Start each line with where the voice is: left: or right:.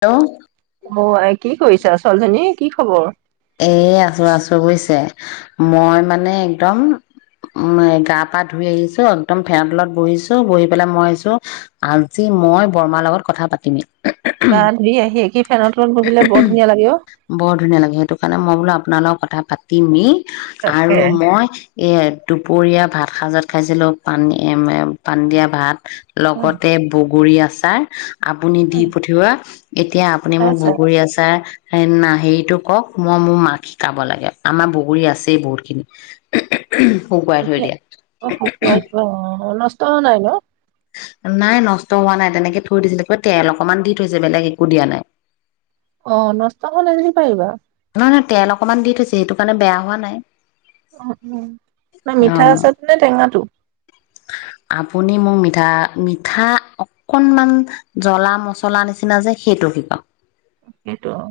left: Hello?
right: অ' আই কি? কি কৰিছা। ছোৱালজনী কি খবৰ?
left: এ আছো আছো বুজিছে, মই মানে একদম উম গা পা ধুই আহিছো, একদম ফেনৰ তলত বহিছো, বহি পেলাই মই আহিছো আজি মই বৰমাৰ লগত কথা পাতিমেই।
right: গা ধুই আহিয়ে কি ফেনৰ তলত বহিলে বৰ ধুনীয়া লাগে অ'
left: বৰ ধুনীয়া লাগে সেইটো কাৰণে মই বোলো আপোনাৰ লগৰ কথা পাতিমেই
right: তাকে
left: আৰু মই এই দুপৰীয়া ভাত সাজত খাইছিলোঁ পানী পানী দিয়া ভাত লগতে বুক বগুৰি আচাৰ আপুনি দি পঠিওৱা এতিয়া আপুনি মোক
right: আছা
left: বগৰী আচাৰ- এ না হে'ৰিটো কওক। মই মোৰ মাক শিকাব লাগে। আমাৰ বগৰী আছেই বহুত খিনি।
right: এতিয়া অ' শুকুৱাই থোৱা অ' নষ্ট তয়ো নাই ন?
left: নাই নষ্ট হোৱা নাই, তেনেকে থৈ দিছিলে, তেল অকমান দি থৈছে, বেলেগ একো দিয়া নাই।
right: অ নষ্ট হোৱা যদি পাৰিব।
left: নহয় তেল অকনমান দি থৈছে সেইটো কাৰণে বেয়া হোৱা নাই।
right: উম উম' ন
left: অ
right: মিঠা আছাৰ নে টেঙাটো?
left: আপুনি মোক মিঠা মিঠা অকনমান জ্বলা মছলা নিচিনা যে সেইটো শিকাওক।
right: সেইটো অ'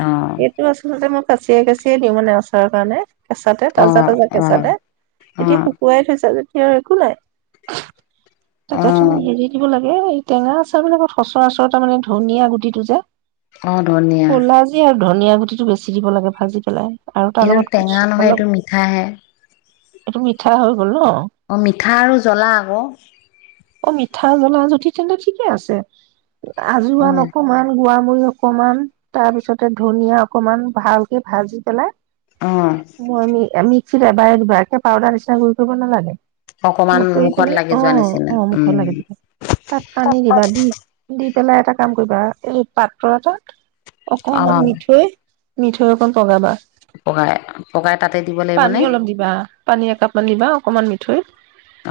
left: অ
right: সেইটো আচলতে মই কাচিয়ে কাচিয়ে দিওঁ মানে ওচৰৰ কাৰণে। কেঁচাতে
left: অ
right: তাজা তাজা
left: অ
right: কেঁচাতে
left: অ
right: এতিয়া শুকুৱাই থৈছে যে সেয়াৰ একো নাই
left: অ
right: তাতে তুমি এৰি দিব লাগে এই টেঙা আচাৰৰ লগত সচৰাসচৰ তাৰ মানে ধনীয়া গুটিটো যে
left: অ ধনিয়া
right: ক'লা যি আৰু ধনিয়া গুটি টো বেছি দিব লাগে ভাজি পেলাই আৰু তাৰ
left: এইটো
right: লগত
left: টেঙা নহয়
right: অলপ
left: এইটো মিঠাহে
right: এইটো মিঠা হল বলো [unintelligible]
left: পিঠা আৰু জ্বলা আকৌ
right: অ মিঠা আৰু জ্বলা জুতি তেন্তে ঠিকে আছে
left: অ
right: আজোৱান অকমান গোৱাম মুই অকমান, তাৰ পিছতে ধুনীয়া অকমান ভালকে ভাজি পেলাই
left: অ
right: অ আমি আমি [unintelligible] এবাৰে দিবা একে পাউদাৰ নিছিনা গুৰি কৰিব নেলাগে
left: অকমান মুখত লাগি যোৱা নিচিনা উম
right: তাক আনি দিবা দি দি পেলাই এটা কাম কৰিবা এই পাত্ৰ এটাত
left: অ
right: অকমান মিঠৈ মিঠৈ অকণ পগাবা
left: পগাই পগাই তাতে দিব
right: পানী
left: লাগিবনে
right: অলপ দিবা পানী একাপ মান দিবা অকমান মিঠৈত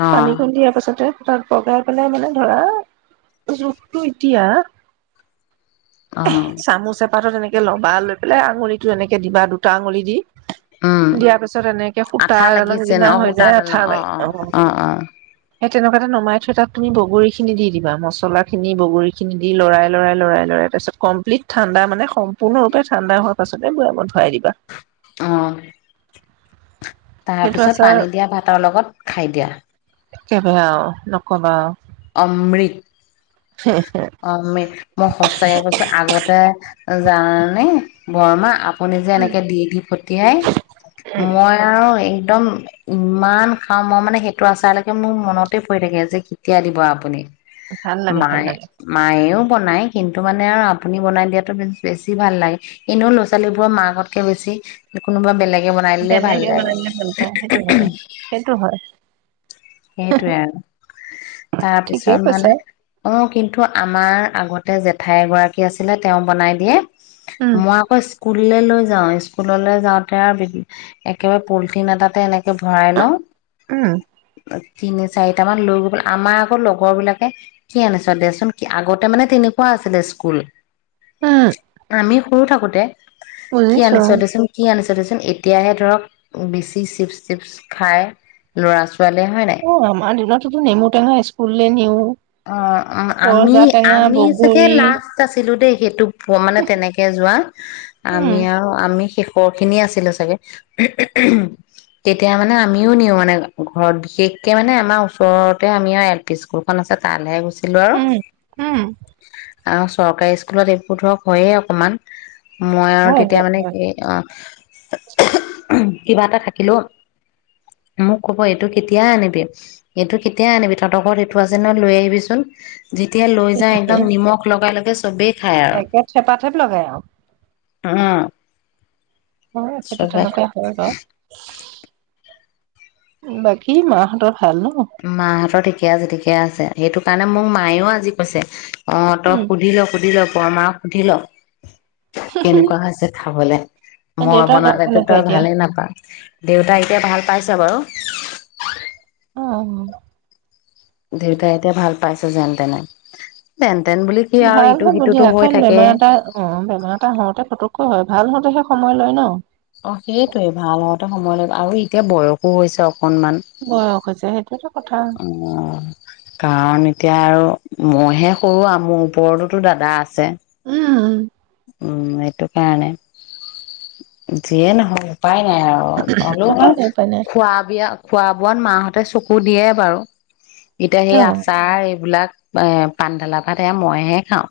left: অ
right: পানীখন দিয়াৰ পাছতে তাত পগাই পেলাই মানে ধৰা, যোখটো এতিয়া
left: অ
right: চামুচ এপাতত এনেকে ল'বা, লৈ পেলাই আঙুলিটো এনেকে দিবা দুটা আঙুলি দি
left: উম
right: দিয়াৰ পিছত এনেকে সূতা
left: আঠা
right: এডালৰ
left: লাগিছে ন
right: নিচিনা
left: অ
right: হৈ যায়
left: সূতাডাল
right: আঠা
left: অ
right: লাগে
left: অ অ অ
right: [inaudible] একেলগ তে নমাই থৈ তাত তুমি বগৰীখিনি দি দিবা মছলাখিনি বগৰীখিনি দি দিবা মছলাখিনি বগৰীখিনি লৰাই লৰাই লৰাই তাৰপছত কমপ্লিট ঠাণ্ডা মানে সম্পূৰ্ণৰূপে ঠাণ্ডা হোৱাৰ পাছতহে বোয়ামত ভৰাই দিবা
left: তাৰ
right: সেইটো
left: পিছত
right: আচাৰ
left: পানী দিয়া ভাতৰ লগত খাই দিয়া
right: একেবায়ে আও নকবা আও
left: অমৃত অমৃত মই সঁচাকে কৈছো আগতে জানানে বৰমা আপ আপুনি যে
right: উম
left: এনেকে দি দি ফটিয়াই
right: উম
left: মই আৰু এই একদম ইমান খাওঁ মই মানে সেইটো আচাৰৈকে মোৰ মনতে পৰি থাকে যে কেতিয়া দিব আপুনি
right: ভাল লাগে ভাল
left: মায়ে
right: লাগে
left: মায়েও বনাই কিন্তু মানে আৰু আপুনি বনাই দিয়াতো বেছি ভাল লাগে এনেও ল'ৰা ছোৱালীবোৰৰ মাকতকে বেছি কোনোবা বেলেগ কে বনাই দিলে ভাল
right: বেলেগে
left: লাগে
right: বনাই দিলে ভাল পায় সেইটো হয় সেইটো হয়
left: সেইটোয়ে আৰু
right: ঠিকেই
left: তাৰপিছত
right: কৈছা
left: মানে অ আমাৰ আগতে জেঠাই এগৰাকী আছিলে তেওঁ বনাই দিয়ে
right: উম
left: মই আকৌ স্কুললৈ লৈ যাওঁ স্কুললৈ যাওঁতে আৰু একেবাৰে পলিথিন এটাতে এনেক ভৰাই ল অ'হ
right: উম
left: তিনি চাৰিটা মান লৈ গৈ পেল আমাৰ আকৌ লগৰ বিলাকে কি আনিছে দেচোন কি আগতে মানে তেনেকুৱা আছিলে স্কুল
right: উম
left: আমি সৰু থাকোতে কি
right: বুজিছো
left: আনিছ দেচোন কি আনিছ এতিয়াহে বেছি ছিফটিফ খায় ল'ৰা ছো
right: অ', আমাৰ দিনত তো নেমুতটেঙা স্কুললে নিওঁ
left: অ অ আমি আমি চাগে
right: বগৰী
left: লাষ্ট আছিলো দেই এটুপ মই মানে তেনেকে যোৱা
right: উম
left: আমি আৰু আমি শেষ খহ খিনিই আছিলে চাগে তেতিয়া মানে আমিও নিওঁ মানে ঘৰত বিশেষকে মানে আমাৰ ওচৰতে আমি আৰু এল পি স্কুলখন আছে তালে গোছে
right: উহ উহ
left: আৰু চৰকাৰী স্কুলত এইবোৰ ধৰক হয়ে অকমান মই আৰু
right: হয়
left: তেতিয়া
right: হয়
left: মানে
right: হয়
left: কি অ কিবা এটা থাকিলো মোক কব এইটো কেতিয়া আনিবি এইটো কেতিয়া আনিবি তহঁতৰ ঘৰত এইটো আছে নে লৈ আহিবিচোন যেতিয়া লৈ যা একদম নিমখ লগাই লগাই চ বে
right: একে থেপা থেপ লগাই আৰু
left: উম
right: হয় সেইটো
left: চবে
right: তেনেকুৱাই হয় বাও বাকী মাহঁতৰ ভাল ন
left: মা হতৰ তেতিয়া যে দে ঠিকে আছে সেইটো কাৰণে মোক মায়েও আজি কৈছে অ', তই
right: উম
left: সুধি ল, সুধি ল বৰ মাৰক সুধি ল। কেনেকুৱা হৈছে খাবলে? মই
right: দেউতাৰ গা
left: বনালেতো
right: কেনেকুৱা
left: তই
right: এতিয়া
left: ভালেই নাপাৱ। দেউতাই এতিয়া ভাল পাইছে বাৰু
right: অ'
left: দেউতাই এতিয়া ভাল পাইছে যেনতেনে। তেন বুলি কি আৰু
right: ভাল
left: ইটো
right: হ'ব দিয়া,
left: সিটোতো হৈ
right: কাৰণ
left: থাকে
right: বেমাৰ এটা, অ' বেমাৰ এটা হওঁতে ফটো ক হয়, ভাল হওঁতেহে সময় লয় ন?
left: অ' সেইটোৱেই, ভাল হওঁতে সময়লৈ আৰু এতিয়া বয়সো হৈছে অক
right: বয়স হৈছে, সেইটো এটা কথা
left: অ', কাৰণ এতিয়া এতিয়া আৰু মইহে সৰু আৰু, মোৰ ওপৰততো দাদা আছে।
right: উম উম
left: উম এইটো কাৰণে, যিয়ে নহক উপাই নাই আৰু, অলপমান
right: উপায় নাই উপায় নাই
left: খোৱা বিয়া খোৱা বোৱাত মা হ'তে চকু দিয়ে বাৰু। এতিয়া হেই
right: অ
left: আচাৰ, এইবিলাক এ' পানীডালা ভাত এয়া মইহে খাওঁ,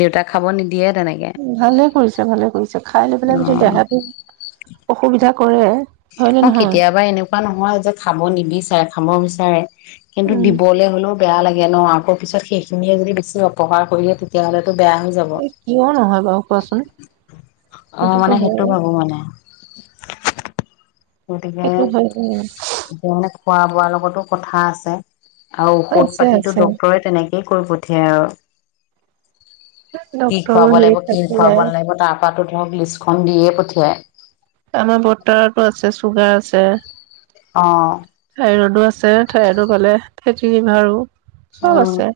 left: দেউতাক খাব নিদিয়ে তেনেকে
right: ভালে কৰিছে ভালে কৰিছে, খাই লৈ পেলাই যদি
left: অ
right: দেহটো অসুবিধা কৰে হয়নে
left: অ'
right: নহয়
left: কেতিয়াবা এনেকুৱা নহয় যে খাব নিবিচাৰে। খাব বিচাৰে কিন্তু
right: উম।
left: দিবলৈ হ'লেও বেয়া লাগে। লে ন আকৌ পিছত সেইখিনিয়ে যদি বেছি অপহাৰ কৰি তেতিয়াহ'লে বেয়া হৈ যাব,
right: এই কিয় নহয় বাৰু কোৱাচোন
left: অ'
right: সেইটোতো
left: মানে সেইটো
right: হয়
left: ভাবো। মানে গতিকে,
right: সেইটো হয় উম
left: এতিয়া খোৱা বোৱা লগতো কথা আছে। আও ঔষধ
right: আছে
left: পাতিটো
right: আছে
left: ডক্টৰে তেনে এই কৰি পঠিয়ায় আৰু কি
right: ডক্তৰো
left: খুৱাব
right: হেৰি
left: লাগিব, কি
right: থাকিলে
left: খুৱাব নালাগিব তাৰ তাতো তেওঁক লিষ্টখন দিয়ে পঠিয়াই।
right: আমাৰ বৰদেউতাৰতো আছে, চুগাৰ আছে।
left: অ'
right: থাইৰদো আছে, থাইৰদো গালে। ফেতিলিভাৰো চব
left: উম
right: আছে।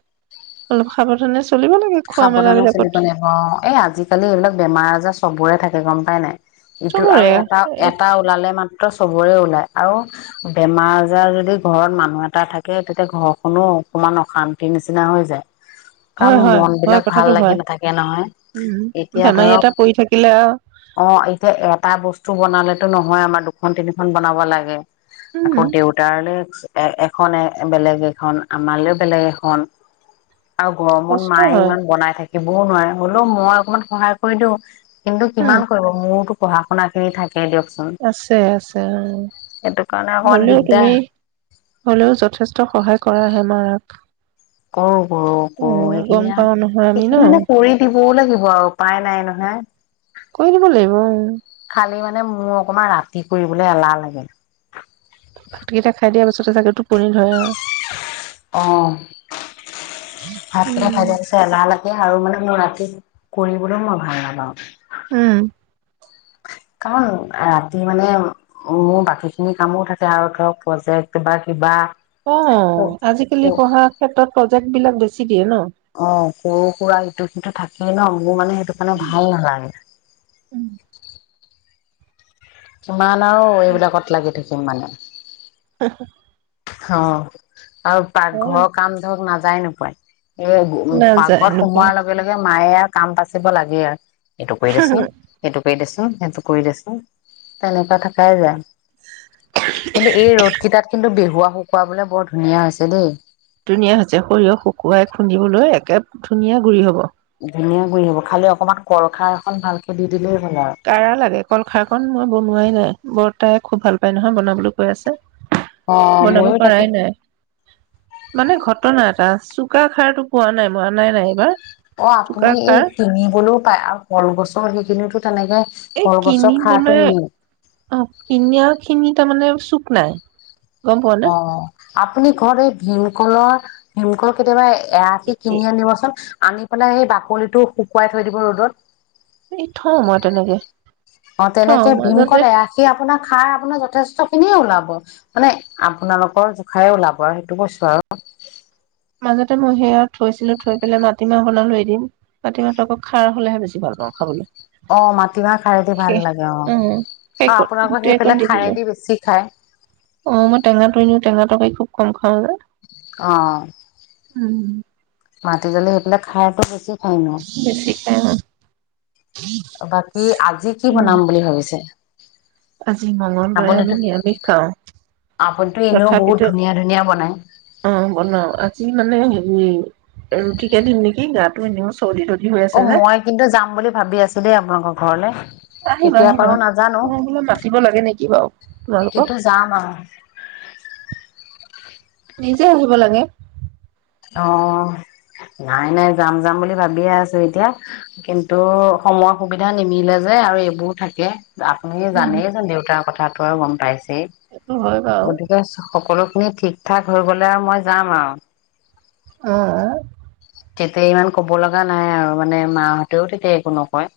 right: অলপ সাৱধানে চ
left: সাৱধানে চলিব লাগিব। অ', এ আজিকালি এইবিলাক বেমাৰ-আজাৰ চবৰে থাকে। সেই গম পাই নাই ইটো
right: চবৰে
left: আৰু এটা-এটা ওলালে মান চবৰে ওলাই আৰু বেমাৰ-আজাৰ যদি ঘৰত মানুহ এটাৰ থাকে। তেতিয়া ঘৰখনো অকমান অশান্তিৰ নিচিনা হৈ যায়। কাৰণ
right: হয় হয়।
left: মন
right: হয়
left: বিলাক ভাল
right: কথাটো
left: লাগি
right: হয়
left: নাথাকে নহয়।
right: উম
left: এতিয়া
right: বেমাৰী
left: ধৰক
right: এটা পৰি থাকিলে আৰু
left: অ', এতিয়া এটা বস্তু বনালে এনেটো নহয় আমাৰ দুখন, তিনিখন বনাব লাগে। আকৌ
right: উম
left: দেউতাৰোলে এক্স এ এখননে বেলেগ এখন, আমালে বেলেগ এখন আৰু গৰমত
right: কষ্ট
left: মায়ে
right: হয়
left: ইমান থাকিবও নোৱাৰে। হলেও, মই অকমান সহায় কৰি দিওঁ। কিন্তু
right: উম
left: কিমান কৰিব। মোৰতো পঢ়া-শুনাখিনি থাক
right: আছে আছে অ,
left: সেইটো কাৰণে অকমান
right: হলেও তুমি
left: দিগদাৰ
right: হলেও যথেষ্ট সহায় কৰা। হেন মাৰাক।
left: কৰু। ঘৰৰ
right: উম
left: কৰোঁও
right: গম
left: খিনি আ।
right: পাও নহয় আমি ন
left: সেইখিনি মানে কৰি দিবও লাগিব আৰু উপায় নাই নহয়।
right: কৰি দিব লাগিব উম
left: খালি মা মানে মোৰ অকমান ৰাতি কৰিবলৈ এলাহ লাগে।
right: ভাতকেইটা খাই দিয়া পাছ ততে চাগে টোপনি ধৰে আৰু
left: অ', ভাত কিতা
right: উম
left: পাছত এলাহ লাগে আৰু মানে ম‌ই ৰাতি কৰিবলৈও, মই ভাল নাপাও।
right: উম
left: [unintelligible] কাৰণ অ, ৰাতি মানে উ, মোৰ বাকীখিনি কামো থাকে আৰু ধৰক প্ৰজেক্ট বা কিবা কিবা
right: অ', আজিকালি পঢ়াৰ ক্ষেত্ৰত প্ৰ জেক্ট বিলাক বেছি দিয়ে ন
left: অ', সৰু-সুৰা ইটো সিটো কিন্তু থাক সেই ন', মোৰ মানে সেইটো কাৰণে ভাল নালাগে। কিমান আৰু এইবিলাকত লাগি থাকিম মানে।
right: হহ।
left: অহ্। আৰু পাকঘৰৰ কাম ধৰক নাজ যাই নোপোয়াই। এ
right: নাযায়
left: পাকঘৰত
right: নোপায়
left: সোমোৱাৰ লগে লগে মায়ে আৰু কাম যাচিব লাগেই আৰু। এইটো কৰি দিছোন সেইটো। কৰি দেছোন সেইটো কৰি দেছোন তেনেকুৱা থাকাই যায়। কিন্তু এই ৰ'দ কেইটাত কিন্তু [unintelligible] শুকুৱাবলে বৰ ধুনীয়া হৈছে দেই।
right: ধুনীয়া হৈছে সৰিয়হ শুকুৱাই খুন্দিবলৈ, একে ধুনীয়া গুৰি হ'ব।
left: ধুনীয়া গুৰি হ'ব খালি অকণমান কল খাৰ অকণ ভালকে দি দিলেই হ'ল আৰু
right: কাৰা লাগে কলখাৰ কন মই বনোৱাই নাই। বৰ্তাই খুব ভাল পায় নহয় বনাবলৈ কৈ আছে।
left: অ
right: বনাব
left: ময়ো তাকে
right: পৰাই নাই মানে ঘটনা এটা চুকা খাৰতটো পোৱা নাই মই অনাই নাই এইবাৰ।
left: অ
right: চুকা
left: আপুনি এই
right: খাৰ
left: কিনিবলৈও পায় আৰু কলগছৰ সেইখিনিওটো
right: এই কিনিবলৈ অ কিনি খিনি তাৰমানে চোক নাই। গম
left: অ
right: পোৱানে?
left: আপুনি ঘৰত এই ভীমকলৰ ভীমকল কেতিয়াবা এয়াশি কিনি আনিবচোন। আনি পেলাই সেই বাকলিটো শুকুৱাই থৈ দিব ৰ'দত।
right: এই থও মই তেনেকে।
left: অ
right: থওঁ
left: তেনেকে
right: মাজতে
left: ভীমকল এয়াশি আপোনাৰ খাৰ আপোনাৰ যথেষ্ট খিনিয়ে ওলাব মানে আপোনালোকৰ জোখাৰে ওলাব আৰু সেইটো কৈছো আৰু।
right: মাজতে মই সেয়া থৈছিলো থৈ পেলাই মাটিমাহ বনালো এদিন মাটিমাহটো আকৌ খাৰ হ'লেহে বেছি ভাল পাওঁ খাবলে।
left: অ মাটিমাহ খাৰেদি ভাল লাগে অ
right: উম
left: আৰু
right: শেষত
left: আপোনালোকৰ
right: গোটেই অকণ
left: সেইফালে
right: দি দিলো
left: খাৰেদি বেছি খায়।
right: অ মই টেঙাটো এনেও টেঙা তৰকাৰী খুব কম খাওঁ। যে
left: অ
right: উম
left: মাটি জালী সেইফালে খাৰটো বেছি। হয়
right: বেছি খাই
left: ন বাকী আজি কি
right: উম
left: বনাম বুলি ভাবিছে?
right: আজি মঙ্গলবাৰে
left: আপুনিতো
right: আমি নিৰামিষ খাওঁ।
left: আপুনিতো এনেও বহুত
right: তথাপিতো
left: ধুনীয়া ধুনীয়া বনাই।
right: অ বনাও আজি মানে হেৰি। ৰুটিকে দিম নেকি গাটো এনেও চৰ্দি তৰ্দি হৈ
left: অ
right: আছে যে
left: মই কিন্তু যাম বুলি ভাবি আছো দেই আ আপোনোকৰ ঘৰলে।
right: আহিবা
left: কেতিয়া
right: আহিবা
left: পাৰো নাজানো
right: মই বোলো মাতিব লাগে নেকি বাৰু তোমালোকক।
left: কিন্তু যাম আৰু।
right: নিজে আহিব লাগে।
left: অ', নাই, নাই। যাম, যাম বুলি ভাবিয়েই আছোঁ এতিয়া, কিন্তু সময় সুবিধা নিমিলে যে, আৰু এইবোৰ থাকে। আপুনি
right: উম
left: জানেইচোন, দেউতাৰ কথাত থোৱাও গম পাইছ
right: সেইটো
left: [unintelligible]
right: হয় বাৰু
left: গতিকে চহ সকলোখিনি ঠিক-ঠাক হৈ গ'লে, আৰু মই যাম, আৰু
right: অ'আ।
left: তেতিয়া ইমান ক'ব লগা নাই আৰু, মানে, মাহঁতেও তেতিয়া একো নকয়।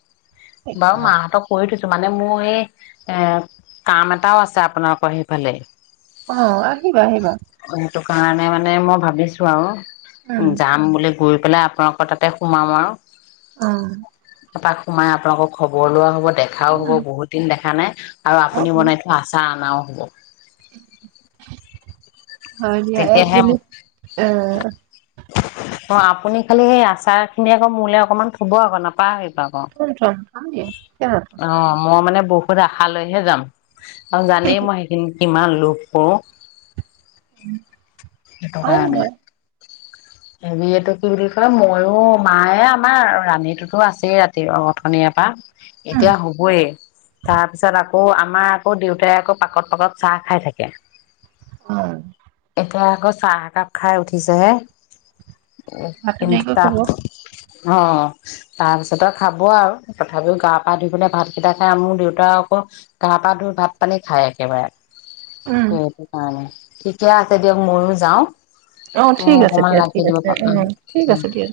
left: বাৰু, মাহঁতক কৈয়েই থৈছ ত', মানে, মোৰ এই, এ, কাম এটাও আছে আপোনালোকৰ সেইফালে
right: অ', আহিবা, আহিবা।
left: টো কাৰণে মানে, মই ভাবিছোঁ, আৰু উম, যাম বুলি। গৈ পেলাই, আপোনালোকৰ তাতে সোমাম, আৰু
right: অ'।
left: এপাক সোমাই, আপোনালোকৰ খবৰ লোৱাও হ'ব। দেখাও হ'ব, বহুত দিন দেখা নাই। আৰু
right: অ
left: আপুনি বনাই থোৱা আচাৰ আনাওহ। [inaudible]
right: হয় দিয়া। এক
left: তেতিয়াহে
right: মিনিট, অ',
left: অ', আপুনি খালী সেই আচাৰখিনি আকৌ মোলে অকণমান থ'ব আকৌ, নাপাহৰিব। অ'-অ'।
right: থম থম থম দিয়া কিয়
left: অ', মই মানে বহুত আশা লৈহে যাম। আৰু জানেই, মই সেইখিনি কিমান লোভ কৰোঁ। হেটো
right: থম
left: কাৰণে
right: মই
left: হেৰি, এইটো কি বুলি কয়? ময়ো, মায়ে, আমাৰ ৰাণীটোতো আছেই, ৰাতি অথনিৰে পৰা
right: উম
left: এতিয়া হ'বয়েই, তাৰ পিছত আক কৌ আমাৰ, আকৌ, দেউতাই আকৌ পাকত-পাকত চাহ খাই থাকে।
right: হয়।
left: এতিয়া আকৌ চাহ একাপ খাই উঠিছেহে। উম,
right: ভাতটো
left: কিন্তু
right: দেৰিকৈ খাব
left: তাক [unintelligible] অ', তাৰ পিছত আৰু খাব আৰু তথাপিও গা-পা ধুই পেলাই ভাতকেইটা খাই, মোৰ দেউতা আকৌ গা-পা ধুই, ভাত-পানী খাই, একেবাৰে।
right: উম
left: সেইটো কাৰণে ঠিকে আছে, দিয়ক, মইও যাওঁ।
right: অ', ঠিক আছে।
left: অকমান
right: দিয়া
left: লাগি
right: ঠিক
left: দিব
right: আছে। উ, ঠিক
left: পাৰো
right: আছে দিয়া।